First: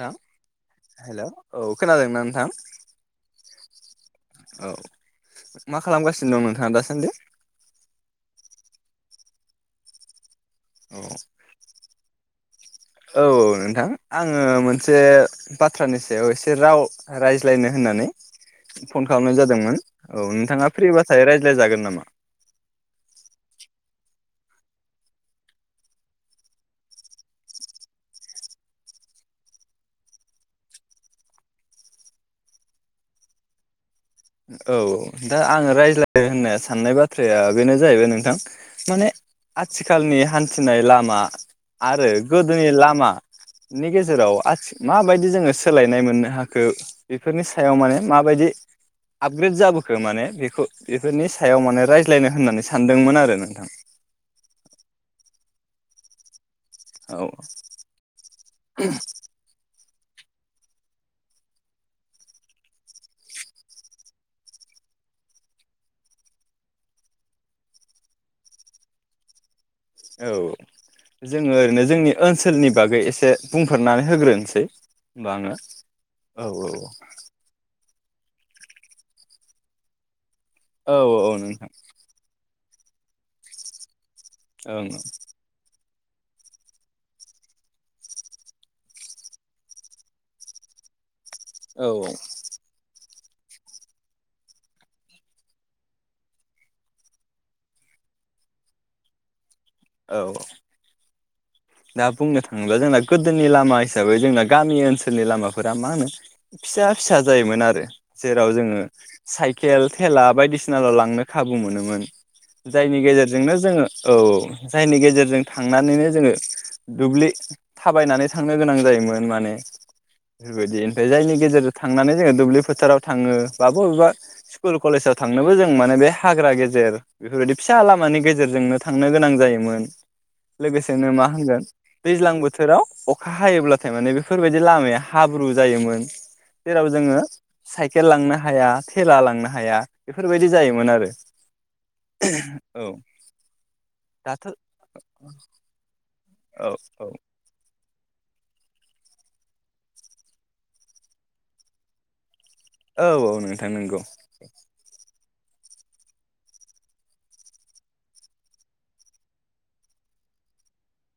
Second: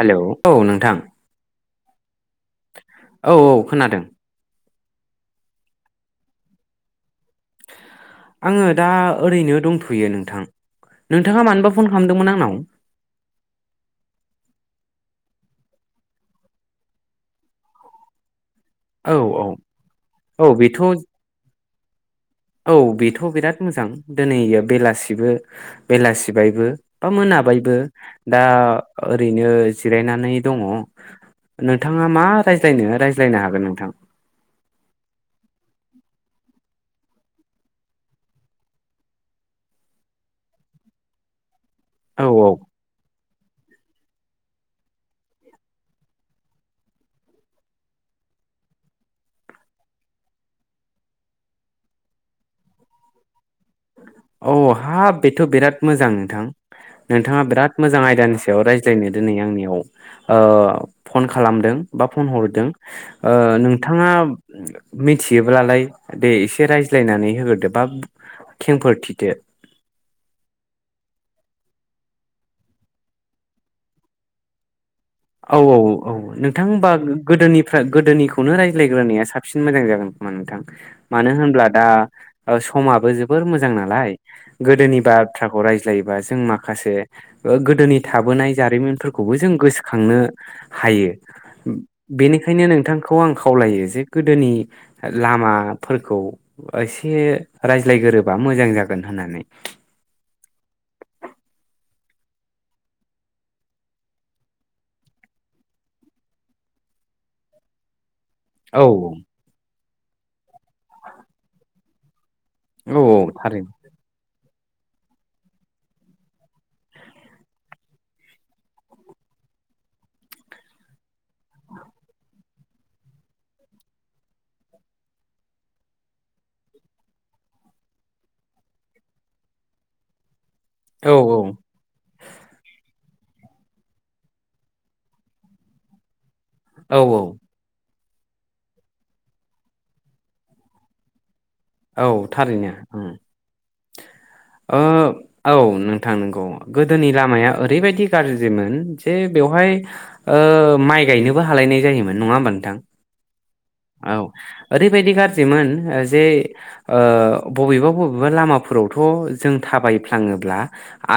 नोंथां हेलौ औ नोंथां हेल' औ खोनादों ना नों औ औ खोनादों। औ मा खालामगासिनो दं नोंथाङा दासान्दि? आङो दा ओरैनो दंथ'यो नोंथां। औ नोंथाङा मानोबा फन खालामदोंमोन आंनाव औ औ नोंथां आङो मोनसे बाथ्रानि सायाव एसे राव रायज्लायनो होननानै फन औ खालामनाय औ जादोंमोन औ नोंथाङा फ्रिबाथाय रायज्लाय जागोन ना मा? औ बेथ' बिराद मोजां दिनै बेलासिबो बेलासिबायबो बा मोनाबायबो दा ओरैनो जिरायनानै दङ नोंथाङा मा रायज्लायनो रायज्लायनो हागोन नोंथां औ दा आङो रायज्लाय होननाय साननाय बाथ्राया बेनो जाहैबाय नोंथां माने आथिखालनि हान्थिनाय लामा आरो औ औ गोदोनि लामा नि गेजेराव आथि माबायदि जोङो सोलायनाय मोननो हाखो बेफोरनि सायाव माने माबायदि आपग्रेद जाबोखो माने बेखौ बेफोरनि सायाव माने रायज्लायनो होननानै सानदोंमोन आरो नोंथां थ' बिराद मोजां नोंथां औ नोंथाङा बिराद मोजां आयदानि सायाव रायज्लायनो दोनै आंनियाव ओ फन खालामदों बा फन हरदों ओ नोंथाङा मिथियोब्लालाय दे एसे रायज्लायनानै होग्रोदो बा खेंफोरथि दो औ जोङो ओरैनो जोंनि ओनसोलनि बागै एसे बुंफोरनानै होग्रोनोसै होमबा आङो औ औ औ नोंथां होमबा गोदोनिफ्राय गोदोनिखौनो रायज्लायग्रोनाया साबसिन मोजां जागोन नोंथां औ औ मानो औ होनब्ला नोंथां दा समाबो जोबोर मोजां नालाय ओं गोदोनि बाथ्राखौ रायज्ला रायज्लायोबा जों माखासे गोदोनि थाबोनाय जारिमिनफोरखौबो जों गोसो खांनो हायो औ बेनिखायनो नोंथांखौ खौ आं खावलायो जे गोदोनि लामाफोरखौ एसे रायज्लायगोरोबा मोजां जागोन होननानै औ दा बुंनो थाङोब्ला जोंना गोदोनि लामा हिसाबै जोंना गामि ओनसोलनि लामाफोरा मा होनो फिसा फिसा जायोमोन आरो जेराव जोङो औ साइकेल थेला बायदिसिनाल लांनो खाबु मोनोमोन औ जायनि औ गेजेरजोंनो थारैनो जोंङो औ जायनि गेजेरजों थांनानैनो जोङो दुब्लि थाबायनानै थांनो गोनां जायोमोन माने बेफोरबायदि ओमफ्राय जायनि गेजेरजों थांनानै जोङो दुब्लि फोथाराव थाङो बा बबेबा स्कुल कलेजाव थांनोबो जों माने बे हाग्रा गेजेर बेफोरबायदि फिसा लामानि गेजेरजोंनो थांनो गोनां जायोमोन औ लोगोसेनो मा औ माहोनो दैज्लां बोथोराव अ अखा हायोब्लाथाय माने बेफोरबायदि लामाया हाब्रु जायोमोन जेराव औ जोङो साइकेल साइकेल लांनो हाया थेला लांनो हाया बेफोरबायदि जायोमोन आरो औ थारैनो औ दाथ' ओ औ नोंथां नंगौ औ औ गोदोनि लामाया ओरैबायदि गाज्रिमोन जे बेवहाय ओ माइ गायनोबो हालायनाय जायोमोन नङा होमबा नोंथां औ औ नोंथां। औ ओरैबायदि गाज्रिमोन। गाज्रिमोन जे बबेबा बबेबा लामाफोरावथ जों थाबायफ्लाङोब्ला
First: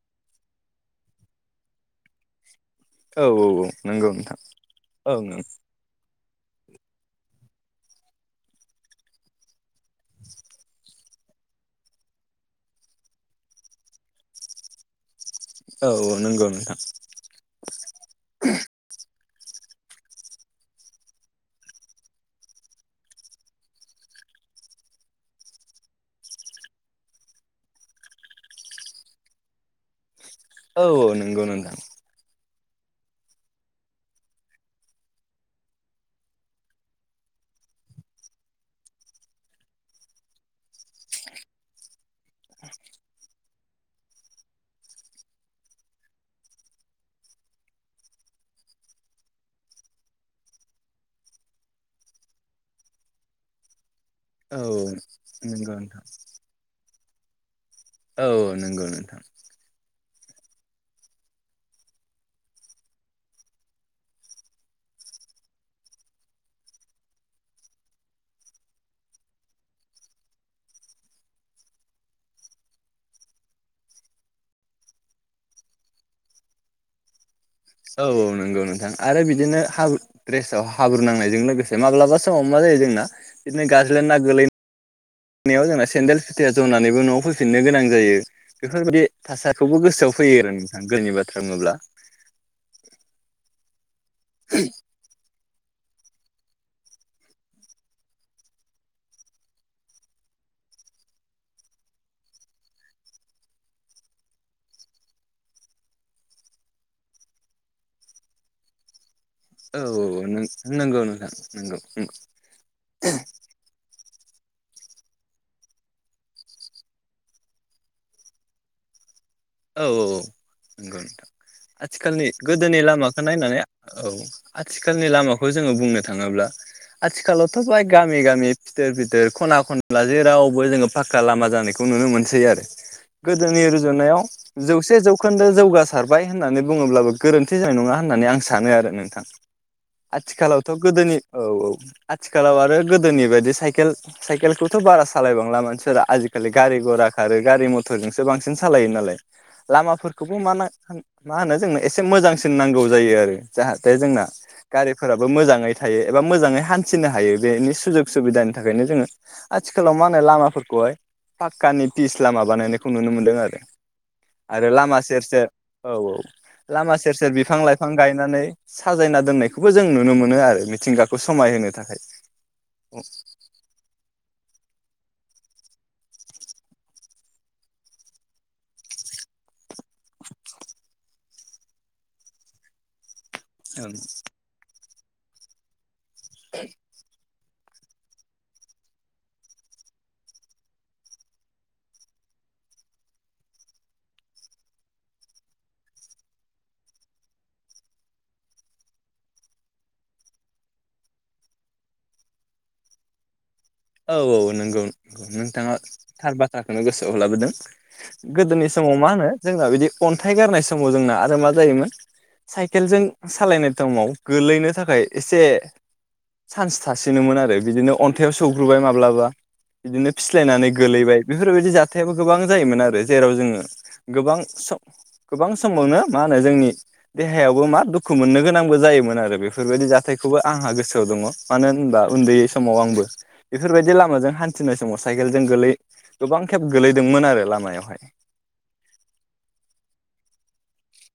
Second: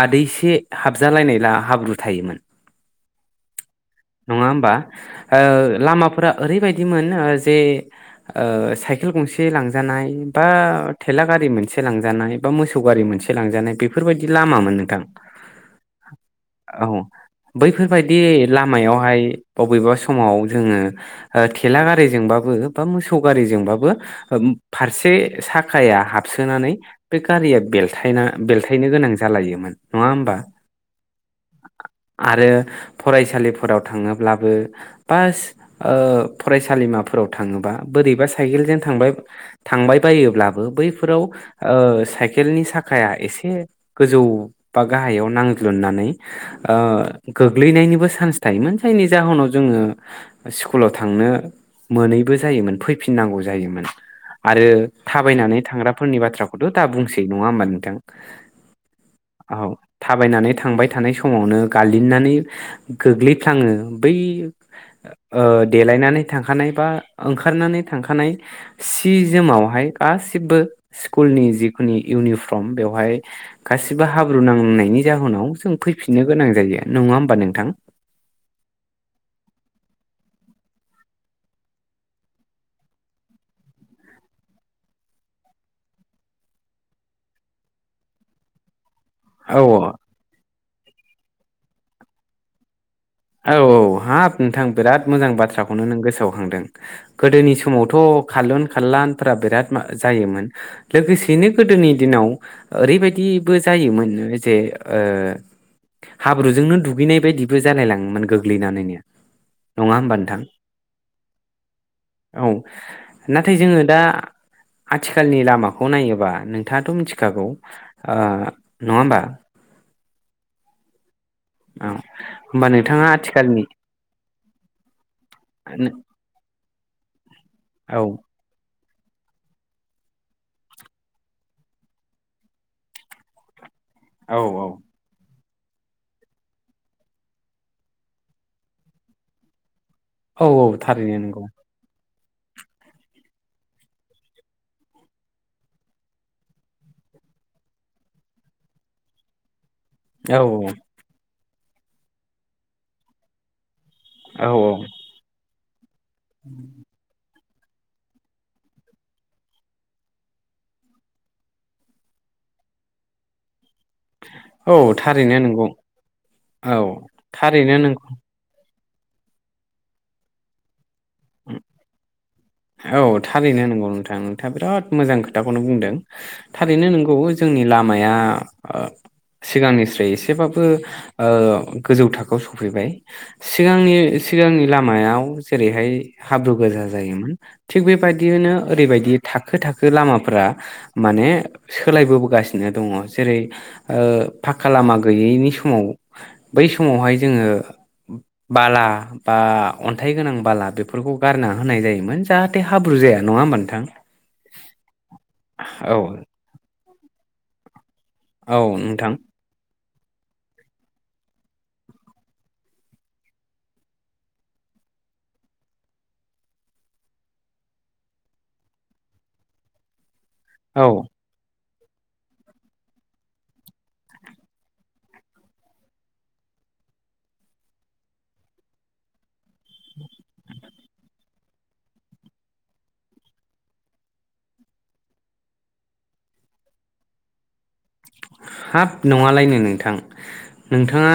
आदैसे हाबजालायनाय हाब्रु थायोमोन। औ औ नंगौ नोंथां नङा होमबा औ ओ लामाफोरा। ओरैबायदिमोन ओ जे साइकेल गंसे लांजानाय बा थेला गारि मोनसे लांजानाय बा मोसौ गारि मोनसे लांजानाय बेफोरबायदि लामामोन नोंथां। औ नंगौ नोंथां औ बैफोरबायदि लामायावहाय। बबेबा समाव जोंङो ओ थेला गारिजोंबा बो मोसौ गारिजोंबाबो फारसे साखाया हाबसोनानै बे गारिया बेलथायना बेलथायनो गोनां जालायोमोन नंङा होमबा? औ नंगौ नोंथां आरो फरायसालिफोराव थांङोब्लाबो बास ओ फरायसालिमाफोराव थांङोबा बोरैबा साइकेलजों थांबाय थांबायोब्लाबो बैफोराव ओ साइ केलनि साखाया एसे गोजौ बा गाहायाव नांज्लुननानै ओ गोग्लैनायनिबो चान्स थायोमोन जायनि जाहोनाव जोंङो स्कुलाव थांनो मोनैबो जायोमोन फैफिननांगौ जायोमोन। औ आरो औ थाबायनानै नंगौ नोंथां थांग्राफोरनि बाथ्राखौथ' दा बुंसै। [unintelligible] नंङा होमबा नों औ नंगौ नोंथां थाबायनानै थांबाय थानाय समावनो गालिननानै गोग्लैफ्लांङो बै ओ देलायनानै थांखानाय बा ओंखारनानै थांखानाय सि जोमावहाय गासिबो स्कुलनि जिखुनि इउनिफर्म बेवहाय गासिबो हाब्रु नांनायनि जाहोनाव जों फैफिननो गोनां जायो नङा होमबा नों औ औ नंगौ नोंथां आरो बिदिनो हाब्रु ड्रेसाव हाब्रु नांनायजों लोगोसे माब्लाबा समाव मा जायो जोंना बिदिनो गाज्लाय ना गोलै नायाव जोंना सेन्देल फिथाया जनानैबो न'आव फैफिननो गोनां जायो बेफोरबायदि थासारिखौबो औ गोसोआव फैयो नोंथां गोदोनि बाथ्रा बुंङोब्ला औ औ हाब नोंथां बिराद मोजां बाथ्रा थ्राखौनो नों गोसोआव खांदों गोदोनि समावथ' खारलुन खारलानफोरा बिराद जायोमोन लोगोसेयैनो गोदोनि दिनाव ओरैबायदिबो जायोमोन जे ओ हाब्रुजोंनो दुगैनाय बायदिबो जालाय लांङो। मोन गोग्लैनानै नो औ औ नों नोंगौ नोथां नोंगौ उम औ नाथाय जोङो दा आथिखालनि लामाखौ नायोबा नोंथांङाथ' मिथिखागौ ओ नंङा होमबा औ औ नंगौ नोंथां औ आथिखालनि होमबा गोदोनि नोंथाङा लामाखौ नायनानै आथिखालनि औ आथिखालनि लामाखौ जोंङो बुंनो थांङोब्ला आथि खालावथ' बाय औ गामि गामि फिथोर भिथोर खना खनला जेरावबो जोंङो फाक्का लामा जानायखौ नुनो मोनसै आरो गोदोनि रुजुनायाव औ जौसे जौ खोन्दो जौगासारबाय, होननानै बुंङोब्लाबो गोरोन्थि जानाय नङा। होननानै आं सानो आरो नोंथां। औ औ आथिखालावथ' गोदोनि थारैनो औ नंगौ औ। आथिखालाव आरो गोदोनि बायदि साइकेल साइकेलखौथ' बारा सालायबांला मानसिफोरा आजिखालि गारि गरा खारो गारि मथरजोंसो बांसिन सालायो नालाय। लामाफोरखौबो औ मा ना मा होनो जोंनो एसे मोजांसिन नांगौ जायो आरो जाहा जोंना औ औ गारिफोराबो मोजांङै थायो एबा मोजांङै हान्थिनो हायो। बेनि सुजुग सुबिदानि थाखायनो जोङो आथिखालाव मा होनो लामाफोरखौहाय पाककानि पिस लामा बानायनायखौ नुनो मोनदों आरो। आरो औ लामा सेर थारैनो सेर नंगौ औ औ औ लामा सेर सेर बिफां थारैनो लाइफां नोंगौ गायनानै साजायना दोननायखौबो जों नुनो मोनो आरो मिथिंगा खौ समायहोनो थाखाय। औ थारैनो नंगौ नोंथां नोंथाङा बिराद मोजां खोथाखौनो बुंदों थारैनो नंगौ जोंनि लामाया ओ सिगांनिस्राय एसेबाबो गोजौ थाखोआव सफैबाय। सिगांनि सिगांनि लामा मायाव जेरैहाय हाब्रु गोजा जायोमोन। थिग बेबायदियैनो ओरैबायदि थाखो थाखो लामाफोरा, माने सोलायबोबोगासिनो दङ। जेरै ओ पाक्का लामा गैयैनि समाव बै समावहाय जोङो बाला बा अन्थाइ गोनां बाला बेफोरखौ गारना होनाय जायोमोन। जाहाथे हाब्रु जाया नङा होमब औ औ नंगौंगौ नोंथाङा औ थार बाथ्रा नो गोसोआव लाबोदों। औ गोदोनि समाव मा नोंथां होनो जोंना बिदि अन्थाइ गारनाय समाव जोंना आरो मा जायोमोन साइकेलजों सालायनाय तमाव गोलैनो थाखाय एसे सान्स थासिनोमोन आरो बिदिनो अन्थाइयाव सौग्रोबाय माब्लाबा बिदिनो फिस्लायनानै औ गोलैबाय बेफोरबायदि जा थायाबो गोबां जायोमोन आरो, जेराव जोङो गोबां सम गोबां समावनो मा होनो? जोंनि देहायावबो मा दुखु मोननो गोनांबो जायोमोन आरो बेफोर फोरबायदि जाथायखौबो आंहा गोसोआव दङ। मानो होनबा उन्दै समाव आंबो बेफोरबायदि लामाजों हान्थिनाय समाव साइकेलजों गोलै गोबां खेब गोलैदोंमोन आरो लामायावहाय। हाब नङालायनो नोंथां? नोंथाङा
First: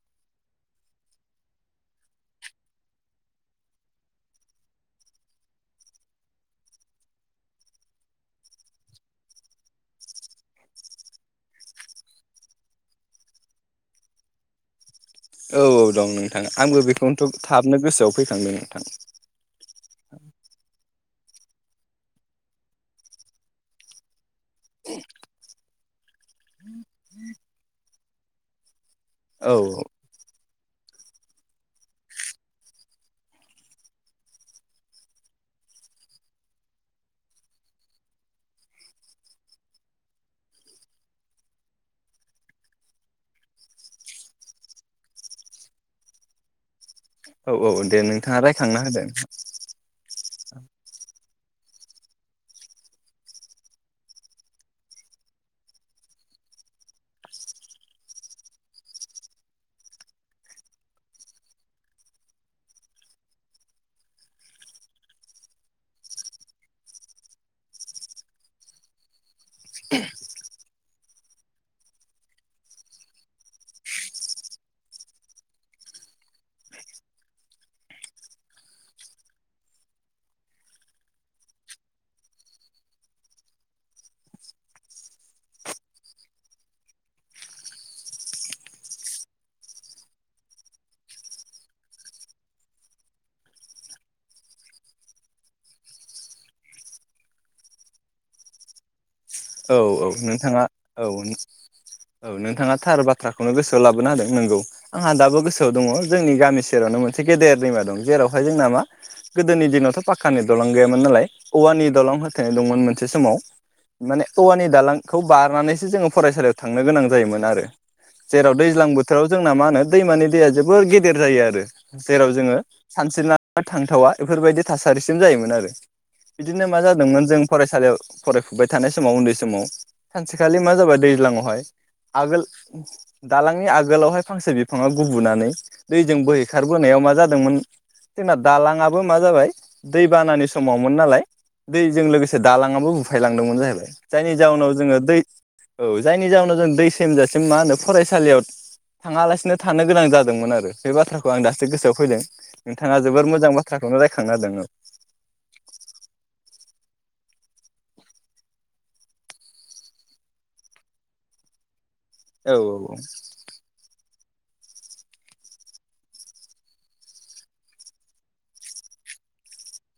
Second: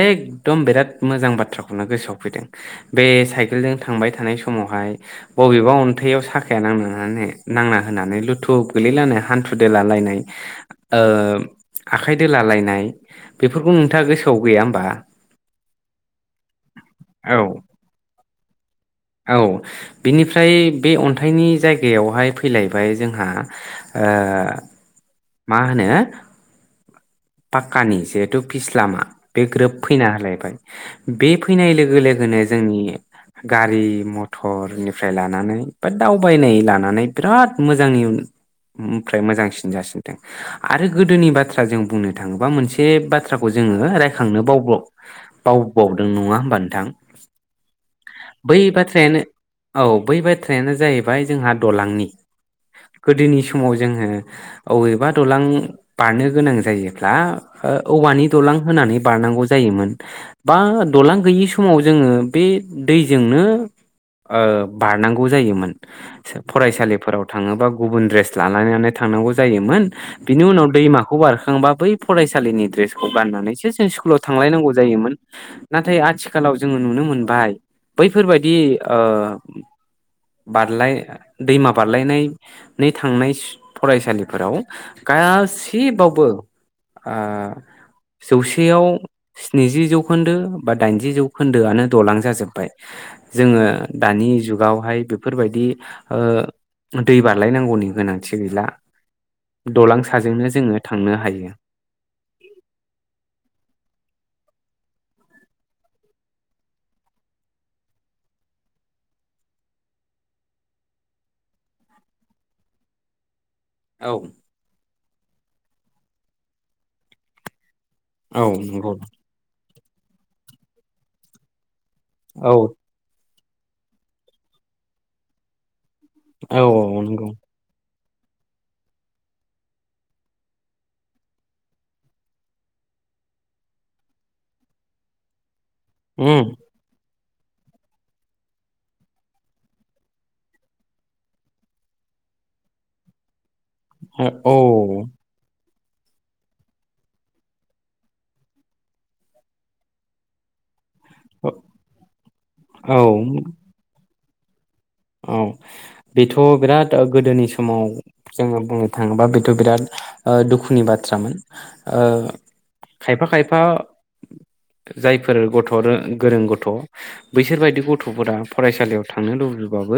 एकदम बिराद मोजां बाथ्राखौनो गोसोआव फैदों, बे साइकेलजों थांबाय थानाय समावहाय बबेबा अन्थाइआव साखाया नांनानै नांना होनानै लुथु गोलैलायनाय हान्थु देलालायनाय ओम आखाइ दोलालायनाय बेफोरखौ नोंथाङा गोसोआव गैया होमबा? औ औ दं नोंथाङा आंबो बे बेखौनोथ' औ थाबनो गोसोआव फैखांदों। नोंथां औ बिनिफ्राय। बे अन्थाइनि जायगायावहाय फैलायबाय जोंहा ओ। [inaudible] मा होनो पाक्कानि जिहेथु फिसलामा बे औ ग्रोब फैना होलायबाय। बे फैनाय लोगो लोगोनो जोंनि गारि मथरनिफ्राय लानानै बा दावबायनाय लानानै बिराद मोजांनिफ्राय मोजांसिन जासिनदों आरो गोदोनि बाथ्रा जों बुंनो थाङोबा मोनसे बाथ्राखौ जोङो रायखांनो बाव बावबावदों नङा होमबा नोंथां औ औ दे नोंथाङा बै रायखांना होदों बाथ्रायानो औ बै बाथ्रायानो जाहैबाय जोंहा दलांनि गोदोनि समाव जोङो अबेबा दालां बारनो गोनां जायो ब्ला ओ औवानि दलां होनानै बारनांगौ जायोमोन बा दलां गैयै समाव जोङो बे दैजोंनो ओ बारनांगौ जायोन फरायसालिफोराव थाङोबा गुबन द्रेस लालायनानै थांनांगौ जायोमोन बिनि उनाव दैमाखौ बारखांबा बै फरायसालिनि ड्रेसखौ गाननानैसो जों स्कुलाव थांलायनांगौ जायोमोन नाथाय आथिखालाव जोङो नुनो मोनबाय बैफोरबायादि ओ बारलाय दैमा बारलायनानै थांनाय फरायसालिफोराव गासिबावबो आ जौसेयाव स्निजि जौखोन्दो बा दाइनजि जौखोन्दोआनो दलां जाजोब्बाय जोङो दानि जुगावहाय बेफोरबायदि ओ दै बारलायनांगौनि गोनांथि गैला। औ दलां औ साजोंनो नोंथाङा जोङो थांनो औ हायो औ नोंथाङा थार बाथ्राखौनो गोसोआव लाबोना होदों नोंगौ। आंहा दाबो गोसोआव दङ जोंनि गामि सेरावनो मोनसे गेदेर दैमा दं। जेरावहाय जोंना मा गोदोनि दिनावथ' पाखक्कानि दलं गैयामोन नालाय औवानि दलं होथेनाय दंमोन मोनसे समाव औ माने औवानि दालांखौ बारनानैसो जोङो फरायसालियाव थांनो गोनां जायोमोन आरो औ जेराव नंगौ दैज्लां बोथोराव जोंना मा होनो दैमानि दैया जोबोर गेदेर जायो आरो जेराव औ जोङो सानस्रिना थांथावा बेफोरबायदि थासारिसिम जायोमोन आरो औ बिदिनो मा औ जादोंमोन नंगौ जों फरायसालियाव फरायफुबाय थानाय समाव उन्दै समाव सानसेखालि मा जाबाय दैज्लांआवहाय आगोल दालांनि आगोलावहाय फांसे बिफाङा गुबुनानै दैजों उम बोहैखारबोनायाव मा जा मोन जोंना दालांआबो मा जाबाय दै बानानि समावमोन नालाय दैजों लोगोसे दालांआबो बुफायलां दोंमोन जाहैबाय औ जायनि जाउनाव जोङो दै औ जायनि जााहोनाव जों दै सेमजासिम मा होनो फरायसालियाव थाङालासिनो थानो गोनां जादोंमोन आरो बे बाथ्राखौ आं दासो गोसोआव फैदों नोंथाङा जोबोर मोजां औ बाथ्राखौनो रायख खांना होदों औ औ बेथ' बिराद गोदोनि समाव जोङो बुंनो थाङोबा बेथ' बिराद ओ दुखुनि बाथ्रामोन। ओ औ औ खायफा- खायफा जायफोर गथ' गोरों गथ' बैसोरबायदि गथ'फोरा फरायसालियाव थांनो लुबैबा बाबो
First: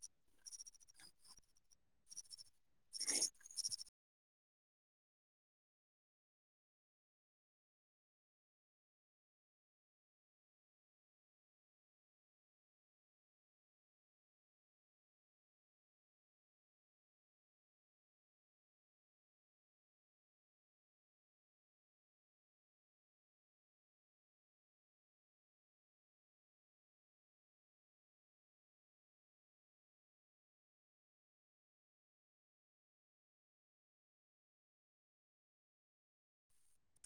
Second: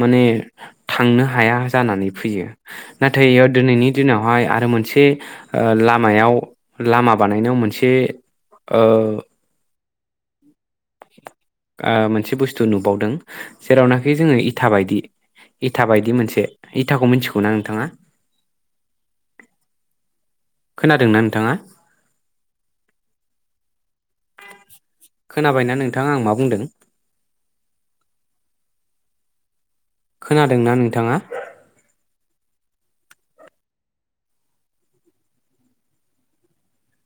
माने थांनो हाया जानानै फैयो। नाथाय दिनैनि दिनावहाय आरो मोनसे ओ लामायाव लामा बानायनायाव मोनसे ओ ओ मोनसे बुस्थु नुबावदों जेरावनाखि जोङो इथाबायदि इटाबायदि मोनसे इटाखौ मिथिगौ ना नोंथाङा? खोनादोंना नोंथाङा खोनाबायना नोंथाङा आं मा बुंदों? खोनादोंना नोंथाङा?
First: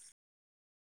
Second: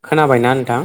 खोनाबायना नोंथां?